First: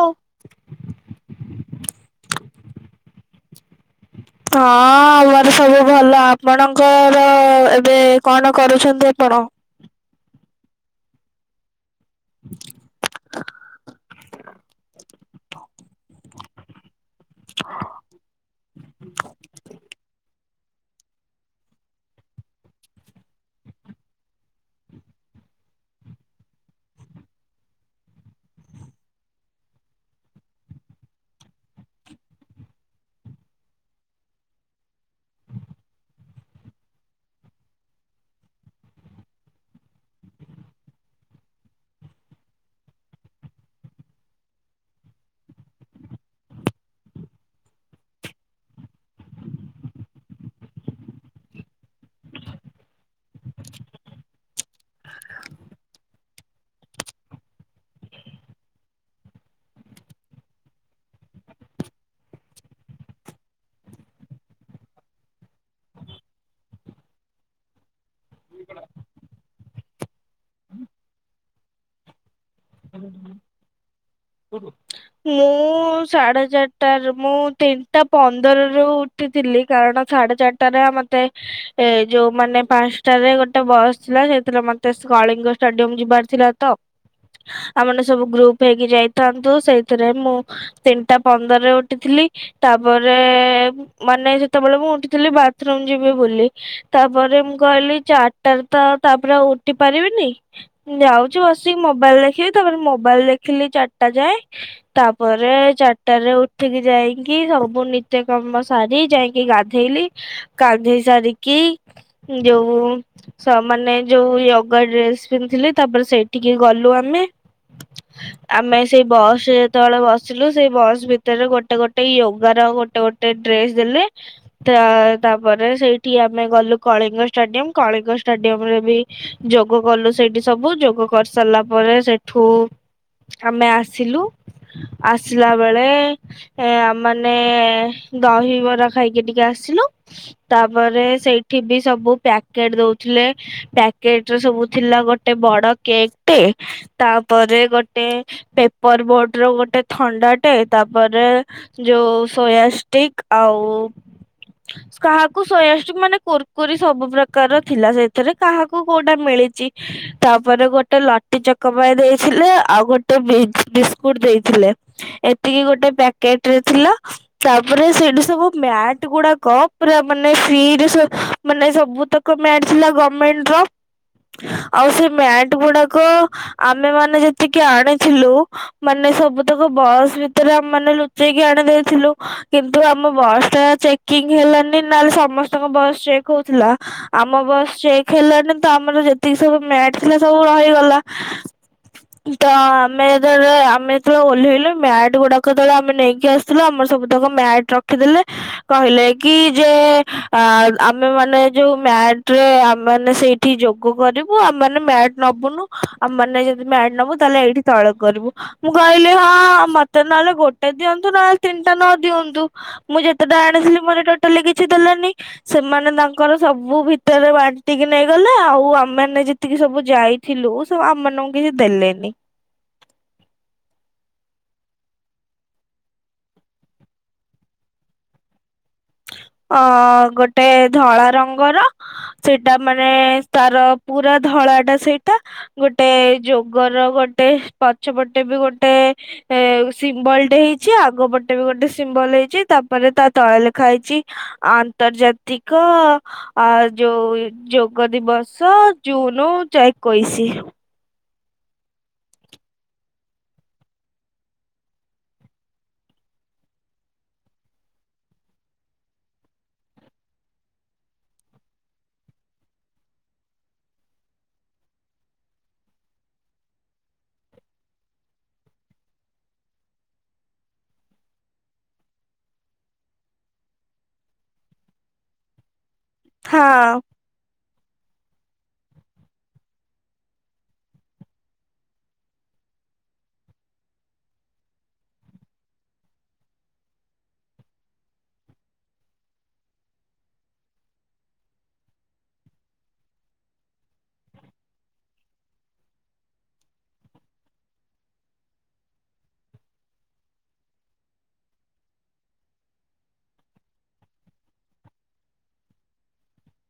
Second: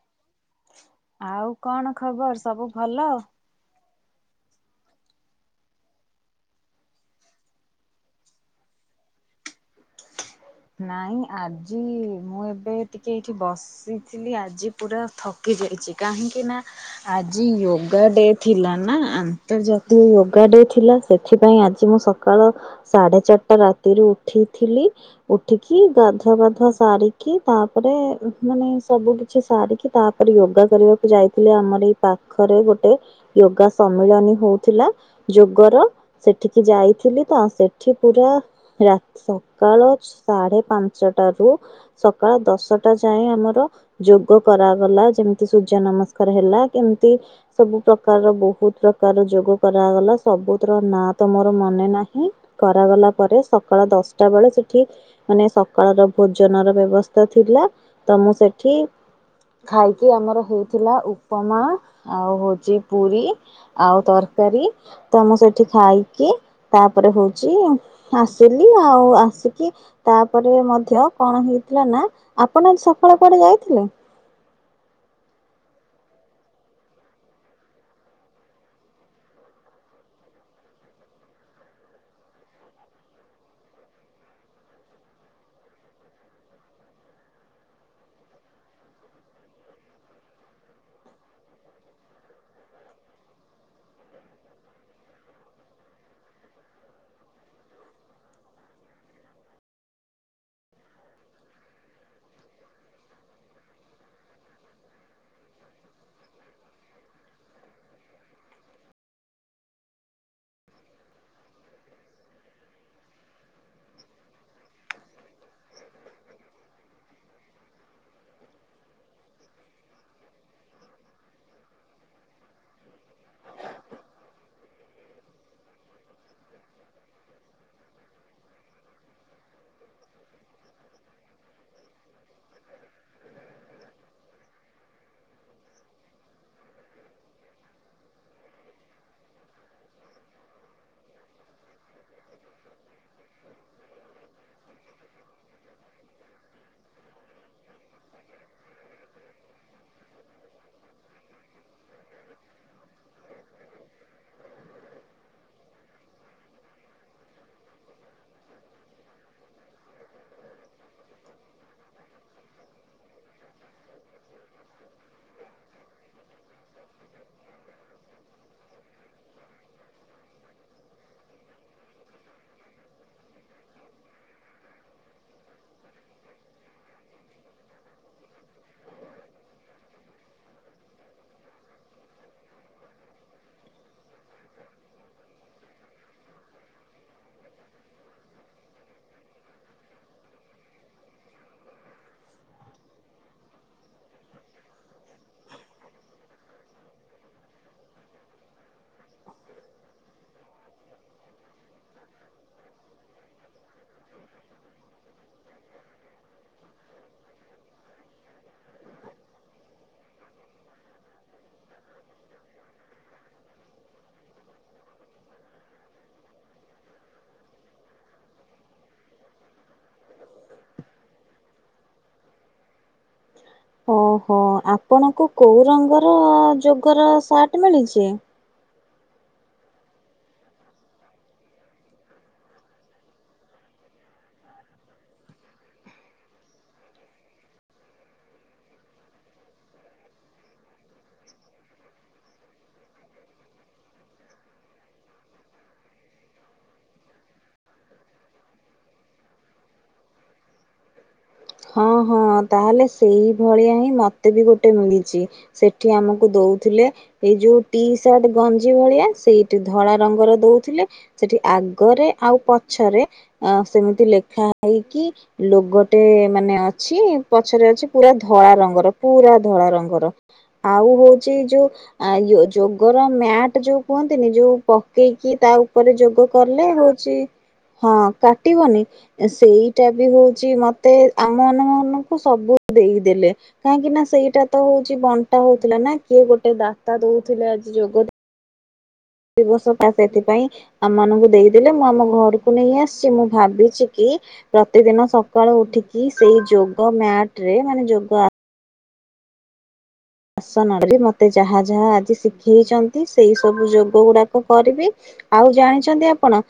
ହଁ। ଆଉ କଣ ଖବର ସବୁ ଭଲ। ହଁ ଆମର ସବୁ ଭଲ ଆପଣଙ୍କର ଏବେ କଣ କରୁଛନ୍ତି ଆପଣ। ନାଇଁ ଆଜି। ମୁଁ ଏବେ ଟିକେ ଏଇଠି ବସିଥିଲି ଆଜି ପୁରା ଥକି ଯାଇଛି କାହିଁକି ନା ଆଜି ୟୋଗା ଡେ ଥିଲା ନା ଆନ୍ତର୍ଜାତୀୟ ୟୋଗା ଡେ। ଥିଲା ସେଥିପାଇଁ ଆଜି ମୁଁ ସକାଳ ସାଢେ ଚାରିଟା ରାତିରୁ ଉଠିଥିଲି। ଉଠିକି ଗାଧୁଆପାଧୁଆ ସାରିକି ତାପରେ ମାନେ ସବୁ କିଛି ସାରିକି ତାପରେ ୟୋଗା କରିବାକୁ ଯାଇଥିଲି ଆମର ଏଇ ପାଖରେ ଗୋଟେ ୟୋଗା ସମ୍ମିଳନୀ ହଉଥିଲା ଯୋଗର ସେଠିକି ଯାଇଥିଲି ତ ସେଠି ପୁରା ରା ସକାଳ। ସାଢେ ପାଞ୍ଚଟ ରୁ ସକାଳ ଦଶଟା ଯାଏ ଆମର ଯୋଗ କରାଗଲା ଯେମିତି ସୂର୍ଯ୍ୟ ନମସ୍କାର ହେଲା କେମିତି ସବୁ ପ୍ରକାରର ବହୁତ ପ୍ରକାର ଯୋଗ କରାଗଲା ସବୁର ନାଁ ତ ମୋର ମନେ ନାହିଁ କରାଗଲା ପରେ ସକାଳ ଦଶଟା ବେଳେ ସେଠି। ମାନେ ସକାଳର ଭୋଜନର ବ୍ୟବସ୍ଥା ଥିଲା ତ ମୁଁ ସେଠି ଖାଇକି ଆମର ହେଇଥିଲା ଉପମା ଆଉ ହଉଛି ପୁରୀ ଆଉ ତରକାରୀ ତ ମୁଁ ସେଠି ଖାଇକି ତାପରେ ହଉଛି ଆସିଲି ଆଉ ଆସିକି। ତାପରେ ମଧ୍ୟ କଣ ହେଇଥିଲା ନା। ଆପଣ ଆଜି ସକାଳ କୁଆଡେ ଯାଇଥିଲେ। ମୁଁ ସାଢେ ଚାରିଟା ର ମୁଁ ତିନିଟା ପନ୍ଦର ରୁ ଉଠିଥିଲି କାରଣ ସାଢେ ଚାରିଟାରେ ମତେ ଏ ଯୋଉ ମାନେ ପାଞ୍ଚଟାରେ ଗୋଟେ ବସ୍ ଥିଲା ସେଇଥିଥରେ ମତେ କଳିଙ୍ଗ ଷ୍ଟାଡିୟମ ଯିବାର ଥିଲା ତ ଆଉମାନେ ସବୁ ଗ୍ରୁପ ହେଇକି ଯାଇଥାନ୍ତୁ ସେ। ସେଥିରେ ମୁଁ ତିନିଟା ପନ୍ଦରରେ ଉଠିଥିଲି ତାପରେ ମାନେ ସେତେବେଳେ ମୁଁ ଉଠିଥିଲି ବାଥରୁମ ଯିବି ବୋଲି ତାପରେ ମୁଁ କହିଲି ଚାରିଟାରେ ତ ତାପରେଉ ଉଠି ପାରିବିନି ମୁ ଯାଉଛି ବସିକି ମୋବାଇଲ ଦେଖିବି ତାପରେ ମୋବାଇଲ ଦେଖିଲି ଚାରିଟା ଯାଏଁ। ତାପରେ ଚାରିଟା ରେ ଉଠିକି ଯାଇକି ସବୁ ନିତ୍ୟକାମ ସାରି ଯାଇକି ଗାଧେଇଲି ଗାଧେଇ ସାରିକି ଯୋଉ ସ ମାନେଯୋଉ ୟୋଗା ଡ୍ରେସ ପିନ୍ଧିଲି ତାପରେ ସେଇଠିକି ଗଲୁ ଆମେ ଆମେ ସେଇ ବସ୍। ରେ ଯେତେବେଳେ ବସିଲୁ ସେଇ ବସ ଭିତରେ ଗୋଟେ ଗୋଟେ ୟୋଗା ର ଗୋଟେ ଗୋଟେ ଡ୍ରେସ ଦେଲେ ତା ତାପରେ ସେଇଠି ଆମେ ଗଲୁ କଳିଙ୍ଗ ଷ୍ଟାଡିୟମ କଳିଙ୍ଗ ଷ୍ଟାଡିୟମ ରେ ବି ଯୋଗ କଲୁ ସେଇଠି ସବୁ ଯୋଗ କରିସାରିଲା ପରେ ସେଇଠୁ ଆମେ ଆସିଲୁ। ଆସିଲା ବେଳେ ଆମମାନେ ଦହିବରା ଖାଇକି ଟିକେ ଆସିଲୁ ତାପରେ ସେଇଠି ବି ସବୁ ପ୍ୟାକେଟ ଦଉଥିଲେ ପ୍ୟାକେଟରେ ସବୁ ଥିଲା ଗୋଟେ ବଡ କେକ୍ ଟେ ତାପରେ ଗୋଟେ ପେପର ବୋଟ। ର ଗୋଟେ ଥଣ୍ଡାଟେ ତାପରେ ଯୋଉ ସୋୟାଷ୍ଟିକ ଆଉ କାହାକୁ ସୋୟାଷ୍ଟିକ ମାନେ କୁୁରକୁରି ସବୁ ପ୍ରକାରର ଥିଲା ସେଥିରେ କାହାକୁ କୋଉଟା ମିଳିଛି ତାପରେ ଗୋଟେ ଲଟି ଚାକୋପାଏ ଦେଇଥିଲେ ଆଉ ଗୋଟେ ବିସ। କୁଟ ଦେଇ ଥିଲେ ଏତିକି ଗୋଟେ ପ୍ୟାକେଟ ରେ ଥିଲା ତାପରେ ସେଠି ସବୁ ମ୍ୟାଟ ଗୁଡାକ ପୁରା ମାନେ ଫ୍ରି ରେ ସେ ମାନେ ସବୁତକ ମ୍ୟାଟ ଥିଲା ଗମେଣ୍ଟ ର ଆଉ ସେ ମ୍ୟାଟ ଗୁଡାକ ଆମେ ମାନ ଯେତିକି ଆଣିଥିଲୁ। ମାନେ ସବୁ ତକ ବସ୍ ଭିତରେ ଆମେ ମାନେ ଲୁଚେଇକି ଆଣି ଦେଇେଇଥିଲୁ କିନ୍ତୁ ଆମ ବସ୍ ଟା ଚେକିଂ ହେଲାନି ନହେଲେ ସମସ୍ତଙ୍କ ବସ୍ ଚେକ୍ ହଉଥିଲା ଆମ ବସ୍ ଚେକ୍ ହେଲାନି ତ ଆମର ଯେତିକି ସବୁ ମ୍ୟାଟ ଥିଲା ସବୁ ରହିଗଲା ତ ଆମେ ଯେ ଆମେ ଯେତେବେଳେ ଓଲେହିଲେ ମ୍ୟାଟ ଗୁଡାକ ଯେତବେଳେ ଆମେ ନେଇକି ଆସିଥିଲୁ ଆମର ସବୁ ତାକ ମ୍ୟାଟ ରଖିଦେଲେ କହିଲେ କି ଯେ ଆମେ ମାନ ଯୋଉ ମ୍ୟାଟ ରେ ଆମେ ମାନ ସେଇଠି ଯୋଗ କରିବୁ ଆମେ ମାନେ ମ୍ୟାଟ ନବୁନୁ ଆମେ ମାନ ଯଦି ମ୍ୟାଟ ନବୁ ତାହେଲେ ଏଇଠି ତଳେ କରିବୁ। ମୁଁ କହିଲି ହଁ ମତେ ନହେଲେ ଗୋଟେ ଦିଅନ୍ତୁ ନହେଲେ ତିନିଟା ନ ଦିଅନ୍ତୁ ମୁଁ ଯେତେଟା ଆଣିଥିଲି ମୋର ଟୋଟାଲି କିଛି ଦେଲୋନି ସେମାନେ ତାଙ୍କର ସବୁ ଭିତରେ ବାଣ୍ଟିକି ନେଇଗଲେ ଆଉ ଆମେମାନେ ଯେତିକି ସବୁ ଯାଇଥିଲୁ ସବୁ ଆମମାନଙ୍କୁ କିଛି ଦେଲେନି। ଓହୋ ଆପଣଙ୍କୁ କୋଉ ରଙ୍ଗର ଯୋଗର ସାର୍ଟ ମିଳିଛି। ଅ ଗୋଟେ ଧଳା ରଙ୍ଗର ସେଇଟା ମାନେ ତାର ପୁରା ଧଳା ଟା ସେଇଟା ଗୋଟେ ଯୋଗର ଗୋଟେ ପଛ ପଟେ ବି ଗୋଟେ ସିମ୍ବଲଟେ ହେଇଛି ଆଗ ପଟେ ବି ଗୋଟେ ସିମ୍ବଲ ହେଇଛି ତାପରେ ତା ତଳେ ଲେଖ ଖା ହେଇଛି ଆନ୍ତର୍ଜାତିକ ଆ ଯୋଉ ଯୋଗ ଦିବସ ଜୁନ ଏକୋଇଶି। ହଁ ହଁ ତାହେଲେ ସେଇ ଭଳିଆ ହିଁ ମତେ ବି ଗୋଟେ ମିଳିଛି ସେଠି ଆମକୁ ଦଉଥିଲେ ଏଇ ଯୋଉ ଟି ସାର୍ଟ ଗଞ୍ଜି ଭଳିଆ ସେଇଠି ଧଳା ରଙ୍ଗର ଦଉଥିଲେ ସେଠି ଆଗରେ ଆଉ ପଛରେ ସେମିତି ଲେଖା ହେଇକି ଲୋଗୋ ଟେ। ମାନେ ଅଛି ପଛରେ ଅଛି ପୁରା ଧଳା ରଙ୍ଗର ପୁରା ଧଳା ରଙ୍ଗର ଆଉ ହଉଛି ଯୋଉ ଯୋଗର ମ୍ୟାଟ ଯୋଉ କୁହନ୍ତିନି ଯୋଉ ପକେଇକି ତା ଉପ ପରେ ଯୋଗ କଲେ ହଁ। ହଉଛି। ହଁ କାଟିବନି ସେଇଟା ବି ହଉଛି ମତେ। ଆମ ମାମାନଙ୍କୁ ସବୁ ଦେଇଦେଲେ କାହିଁକି ନା ସେଇଟା ତ ହଉଛି ବଣ୍ଟା ହଉଥିଲା ନା କିଏ ଗୋଟେ ଦାତା ଦଉଥିଲେ ଆଜି ଯୋଗ। ଦିବସ ସେଥିପାଇଁ ଆମମାନଙ୍କୁ ଦେଇଦେଲେ ମୁଁ ଆମ ଘରକୁ ନେଇ ଆସିଛି ମୁଁ ଭାବିଛି କି ପ୍ରତିଦିନ ସକାଳୁ ଉଠିକି ସେଇ ଯୋଗ ମ୍ୟାଟ ରେ ମାନେ ଯୋଗ। ଆସନ ମତେ ଯାହା ଯାହା ଆଜି ଶିଖେଇଛନ୍ତି ସେଇ ସବୁ ଯୋଗ ଗୁଡାକ କରିବି ଆଉ ଜାଣିଛନ୍ତି ଆପଣ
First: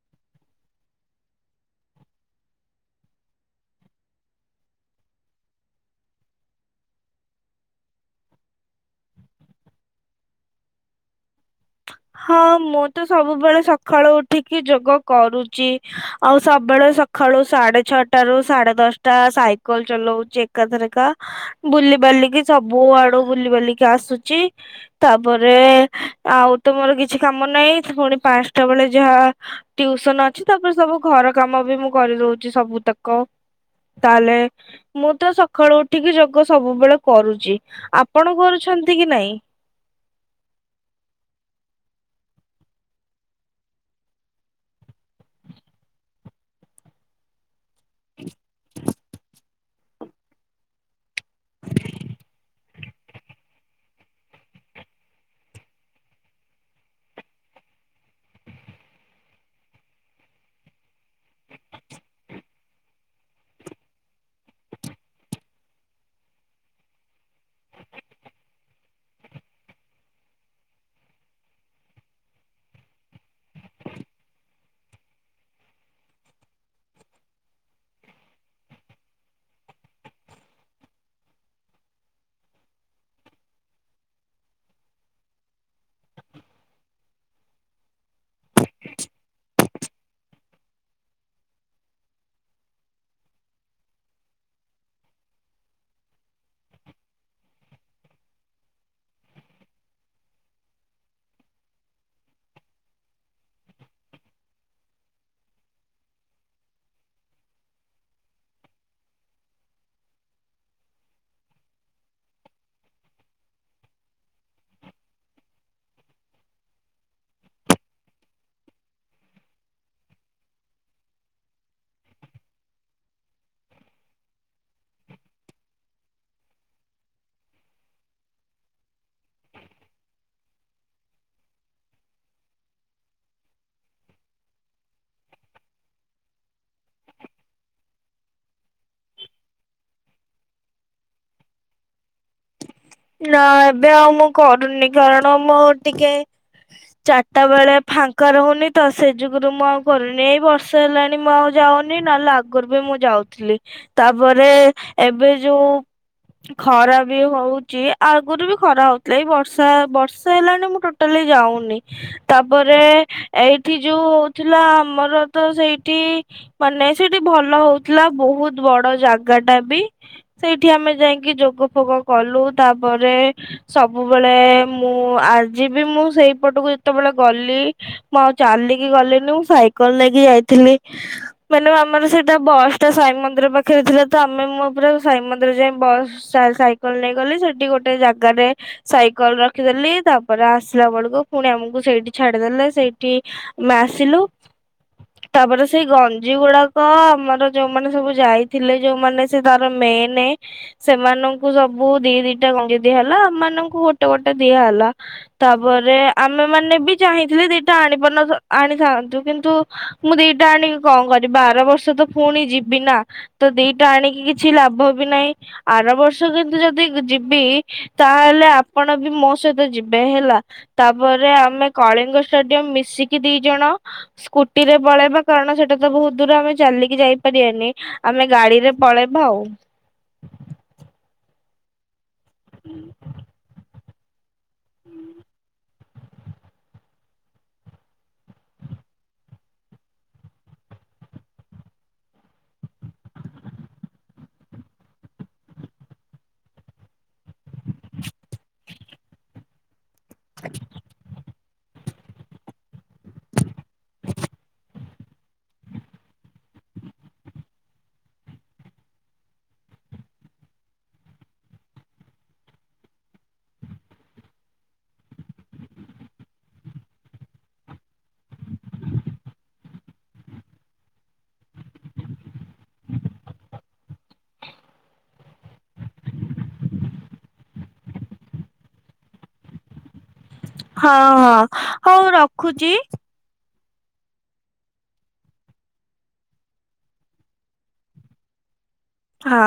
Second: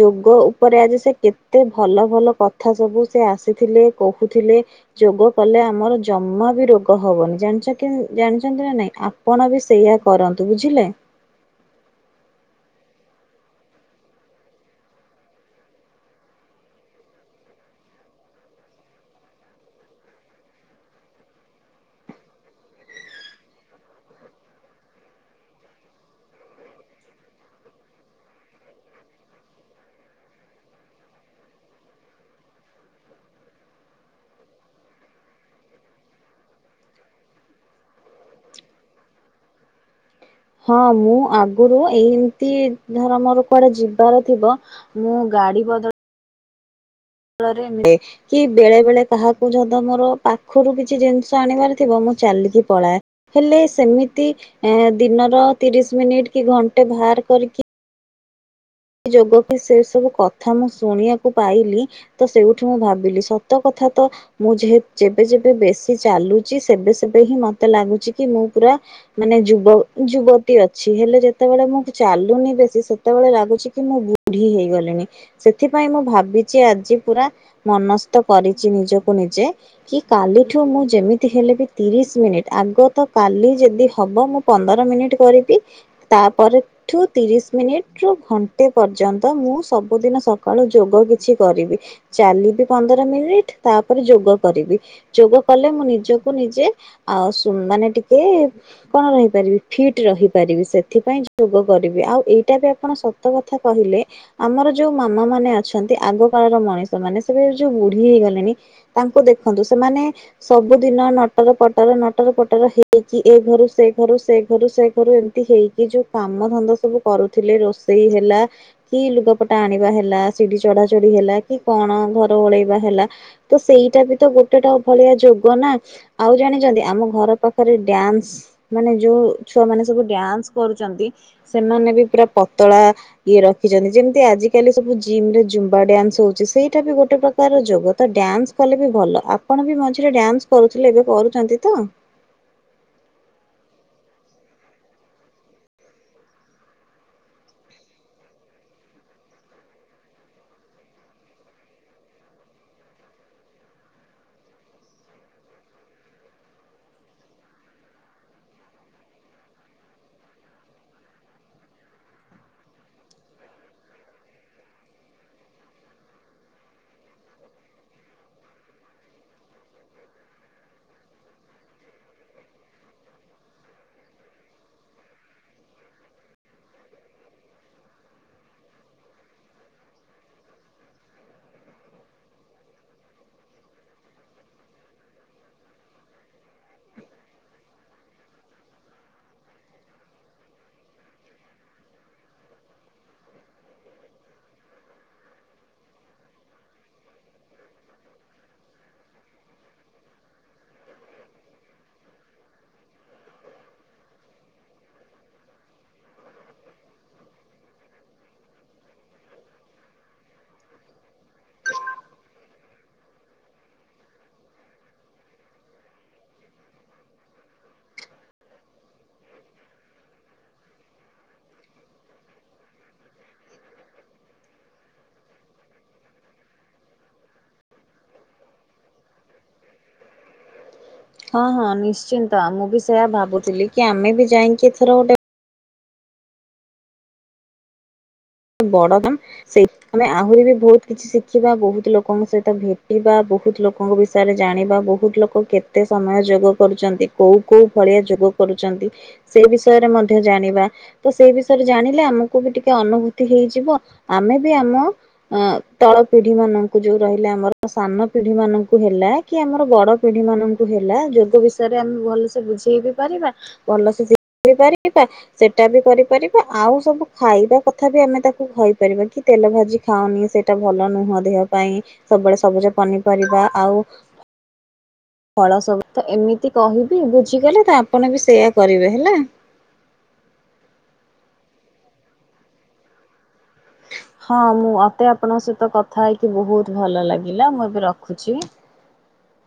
ଯୋଗ ଉପରେ ଆଜି ସେ କେତେ ଭଲ ଭଲ କଥା ସବୁ ସେ ଆସିଥିଲେ କହୁଥିଲେ, ଯୋଗ କଲେ ଆମର ଜମା ବି ରୋଗ ହବନି ଜାଣିଛ ଜାଣିଛନ୍ତି ନା ନାଇଁ ଆପଣ ବି ସେଇୟା କରନ୍ତୁ ବୁଝିଲେ। ହଁ ମୁଁ ତ ସବୁବେଳେ ସକାଳୁ ଉଠିକି ଯୋଗ କରୁଛି ଆଉ ସବୁବେଳେ ସକାଳୁ ସାଢେ ଛଅଟା ରୁ ସାଢେ ଦଶଟା ସାଇକେଲ ଚଲଉଛି ଏକାଥରିକା ବୁଲିିବାଲିକି ସବୁ ଆଡୁ ବୁଲି ବାଲିକି ଆସୁଛି ତାପରେ ଆଉ। ତ ମୋର କିଛି କାମ ନାହିଁ ପୁଣି ପାଞ୍ଚଟା ବେଳେ ଯାହା ଟିଉସନ ଅଛି ତାପରେ ସବୁ ଘର କାମ ବି ମୁଁ କରିଦଉଛି ସବୁ ତକ ତାହଲେ ମୁଁ ତ ସକାଳୁ ଉଠିକି ଯୋଗ ସବୁବେଳେ କରୁଛି ଆପଣ କରୁଛନ୍ତି କି ନାଇଁ? ହଁ ମୁଁ ଆଗରୁ ଏମତି ଧର ମୋର କୁଆଡେ ଯିବାର ଥିବ ମୁଁ ଗାଡି ବଦଳ [inaudible] ମିଳେ କି ବେଳେ ବେଳେ କାହା ଯଦ୍ଦି ଆମର ପାଖରୁ କିଛି ଜିନିଷ ଆଣିବାର ଥିବ ମୁଁ ଚାଲିକି ପଳା ହେଲେ ସେମିତି ଦିନର ତିରିଶ ମିନିଟ କି ଘଣ୍ଟେ ବାହାର କରିକି ସେ ଯୋଗ କି ସେ ସବୁ କଥା ମୁଁ ଶୁଣିବାକୁ ପାଇଲି ତ ସେଇଠି ମୁଁ ଭାବିଲି ସତ କଥା ତ ମୁଁ ଯେ ଯେବେ ଯେବେ ବେଶି ଚାଲୁଛି ସେବେ ସେବେ ହିଁ ମତ୍ ମତେ ଲାଗୁଛି କି ମୁଁ ପୁରା ମାନେ ଯୁବ ଯୁବତୀ ଅଛି ହେଲେ ଯେତେବେଳେ ମୁଁ ଚାଲୁନି ବେଶୀ ସେତେବେଳେ ଲାଗୁଛି କି ମୁଁ ବୁଢୀ ହେଇଗଲିଣି ସେଥିପାଇଁ ମୁଁ ଭାବିଛି ଆଜି ପୁରା ମନସ୍ଥ କରିଛି ନିଜକୁ ନିଜେ କି କାଲିଠୁ ମୁଁ ଯେମିତି ହେଲେ ବି ତିରିଶ ମିନିଟ ଆଗ ତ କାଲି ଯଦି ହବ ମୁଁ ପନ୍ଦର ମିନିଟ କରିବି ତାପରେ ଠୁ ତିରିଶ ମିନିଟ ରୁ ଘ ଗୋଟେ ପର୍ଯ୍ୟନ୍ତ ମୁଁ ସବୁଦିନ ସକାଳୁ ଯୋଗ କିଛି କରିବି ଚାଲିବି ପନ୍ଦର ମିନିଟ ତାପରେ ଯୋଗ କରିବି। ଯୋଗ କଲେ ମୁଁ ନିଜକୁ ନିଜେ ଆ ମାନେ ଟିକେ କଣ ରହିପାରିବି ଫିଟ ରହିପାରିବି। ସେଥିପାଇଁ ଯୋଗ କରିବି ଆଉ ଏଇଟା ବି ଆପଣ କଥା କହିଲେ ଆମର ଯୋଉ ମାମା ମାନେ ଅଛନ୍ତି ଆଗ କାଳର ମଣିଷ ମାନେ ସେ ଯୋଉ ବୁଢୀ ହେଇଗଲେଣି ତାଙ୍କୁ ଦେଖନ୍ତୁ ସେମାନେ ସବୁଦିନ ନଟର ପଟର ନଟର ପଟର ହେଇକି ଏ ଘରୁ ସେ ଘରୁ ସେ ଘରୁ ସେ ଘରୁ ଏମିତି ହେଇକି ଯୋଉ କାମ ଧନ୍ଦା ସବୁ କରୁଥିଲେ ରୋଷେ ସେଇ ହେଲା କି ଲୁଗାପଟା ଆଣିବା ହେଲା, ସିଡିି ଚଢାଚଢି ହେଲା, କି କଣ ଘର ଓଳେଇବା ହେଲା ତ ସେଇଟା ବି ତ ଗୋଟେଟା ଭଳିଆ ଯୁଗ ନା ଆଉ ଜାଣିଛନ୍ତି ଆମ ଘର ପାଖରେ ଡ୍ୟାନ୍ସ ମାନେ ଯୋଉ ଛୁଆ ମାନେ ସବୁ ଡ୍ୟାନ୍ସ କରୁଛନ୍ତି ସେମାନେ ବି ପୁର ପତଳା ଇଏ ରଖିଛନ୍ତି ଯେମିତି ଆଜିକାଲି ସବୁ ଜିମ ରେ ଜୁମ୍ବା ଡ୍ୟାନ୍ସ ହଉଛି ସେଇଟା ବି ଗୋଟେ ପ୍ରକାରର ଯୋଗ ତ ଡ୍ୟାନ୍ସ କଲେ ବି ଭଲ ଆପଣ ବି ମଝିରେ ଡ୍ୟାନ୍ସ କରୁଥିଲେ ଏବେ କରୁଛନ୍ତି ତ। ନା ଏବେ ଆଉ ମୁଁ କରୁନି କାରଣ ମୁଁ ଟିକେ ଚାରିଟା ବେଳେ ଫାଙ୍କା ରହୁନି ତ ସେ ଯୁଗରୁ ମୁଁ ଆଉ କରୁନି ଏଇ ବର୍ଷ ହେଲାଣି ମୁଁ ଆଉ ଯାଉନି ନହେଲେ ଆଗରୁ ବି ମୁଁ ଯାଉଥିଲି ତାପରେ ଏବେ ଯୋଉ ଖରା ବି ହଉ ଆଗରୁ ବି ଖରା ହଉଥିଲା ଏଇ ବର୍ଷା ବର୍ଷେ ହେଲାଣି ମୁଁ ଟୋଟାଲି ଯାଉନି ତାପରେ ଏଇଠି ଯୋଉ ହଉଥିଲା ଆମର ତ ସେଇଠି ମାନେ ସେଇଠି ଭଲ ହଉଥିଲା ବହୁତ ବଡ ଜାଗା ଟା ବି ସେଇଠି ଆମେ ଯାଇକି ଯୋଗ ଫୋଗ କଲୁ। ତାପରେ ସବୁବେଳେ ମୁଁ ଆଜି ବି ମୁଁ ସେଇପଟକୁ ଯେତେବେଳେ ଗଲି ମୁଁ ଆଉ ଚାଲିକି ଗଲିନି ମୁଁ ସାଇକେଲ ନେଇକି ଯାଇଥିଲି ମାନେ ଆମର ସେଇଟା ବସ୍ ଟା ସାଇ ମନ୍ଦିର ପାଖରେ ଥିଲା ତ ଆମେ ମୋ ପୁରା ସାଇ ମନ୍ଦିର ଯାଇ ବସ୍ ସାଇକେଲ ନେଇ ଗଲି ସେ ଠ ଗୋଟେ ଜାଗାରେ ସାଇକେଲ ରଖିଦେଲି ତାପରେ ଆସିଲା ବେଳକୁ ପୁଣି ଆମକୁ ସେଇଠି ଛାଡିଦେଲେ ସେଇଠି ଆମେ ଆସିଲୁ ତାପରେ ସେଇ ଗଞ୍ଜି ଗୁଡାକ ଆମର ଯୋଉମାନେ ସବୁ ଯାଇଥିଲେ ଯୋଉମାନେ ସେ ତାର ମେନେ ସେମାନଙ୍କୁ ସବୁ ଦେଇ ଦେ କଣ ଦିଆ ହେଲା ଆମମାନଙ୍କୁ ଗୋଟେ ଗୋଟେ ଦିଆ ହେଲା ତାପରେ ଆମେ ମାନେ ବି ଚାହିଁଥିଲେ ଦିଟା ଆଣିପାରୁନ ଆଣିଥାନ୍ତୁ କିନ୍ତୁ ମୁଁ ଦିଟା ଆଣିକି କଣ କର ବାର ବର୍ଷ ତ ପୁଣି ଯିବି ନା ତ ଦିଟା ଆଣିକି କିଛି ଲାଭ ବି ନାହିଁ ଆର ବର୍ଷ କିନ୍ତୁ ଯଦି ଯି ବି ତାହେଲେ ଆପଣ ବି ମୋ ସହିତ ଯିବେ ହେଲା ତାପରେ ଆମେ କଳିଙ୍ଗ ଷ୍ଟାଡିୟମ ମିଶିକି ଦି ଜଣ ସ୍କୁଟି ରେ ପଳେଇବା କାରଣ ସେଟା ତ ବହୁତ ଦୂର ଆମେ ଚାଲିକି ଯାଇପାରିବାନି ଆମେ ଗାଡିରେ ପଳେଇବା ଆଉ। ହଁ ହଁ ନିଶ୍ଚିନ୍ତ। ତ ମୁଁ ବି ସେୟା ଭାବୁଥିଲି। କି ଆମେ ବି ଯାଇକି ଏଥର ଗୋଟେ ବଡ ଦାମ ସେଇ ଆମେ ଆହୁରି ବି ବହୁତ କିଛି ଶିଖିବା ବହୁତ ଲୋକଙ୍କ ସହିତ ଭେଟିବା ବହୁତ ଲୋକଙ୍କ ବିଷୟରେ ଜାଣିବା ବହୁତ ଲୋକ କେତେ ସମୟ ଯୋଗ କରୁଛନ୍ତି। କୋଉ କୋଉ ଭଳିଆ ଯୋଗ କରୁଛନ୍ତି। ସେ ବିଷୟରେ ମଧ୍ୟ ଜାଣିବା ତ ସେ ବିଷୟ ଜାଣିଲେ ଆମକୁ ବି ଟିକେ ଅନୁଭୂତି ହେଇଯିବ ଆମେ ବି ଆମ ଅ ତଳ ପିଢି ମାନଙ୍କୁ ଯୋଉ ରହିଲା ଆମର ସାନ ପିଢି ମାନଙ୍କୁ ହେଲା କି ଆମର ବଡ ପିଢି ମାନଙ୍କୁ ହେଲା ଯୋଗ ବିଷୟରେ ଆମେ ଭଲସେ ବୁଝେଇ ବି ପାରିବା ଭଲସେ ଶିଖେଇ ପାରିବା ସେଟା ବି କରିପାରିବା ଆଉ ସବୁ ଖାଇବା କଥା ତଥାପି ଆମେ ତାକୁ କହିପାରିବା କି ତେଲ ଭାଜି ଖାଉନି ସେଇଟା ଭଲ ନୁହଁ ଦେହ ପାଇଁ ସବୁବେଳେ ସବୁଜ ପନିପରିବା ଆଉ ଫଳ ସବୁ ତ ଏମିତି କହିବି ବୁଝିଗଲେ ତ ଆପଣ ବି ସେୟା କରିବେ ହେଲା। ହଁ ହଁ ହଉ ରଖୁଛି। ହଁ ମୁଁ ମତେ ଆପଣଙ୍କ ସହିତ କଥା ହେଇକି ବହୁତ ଭଲ ଲାଗିଲା ମୁଁ ଏବେ ରଖୁଛି। ହଁ।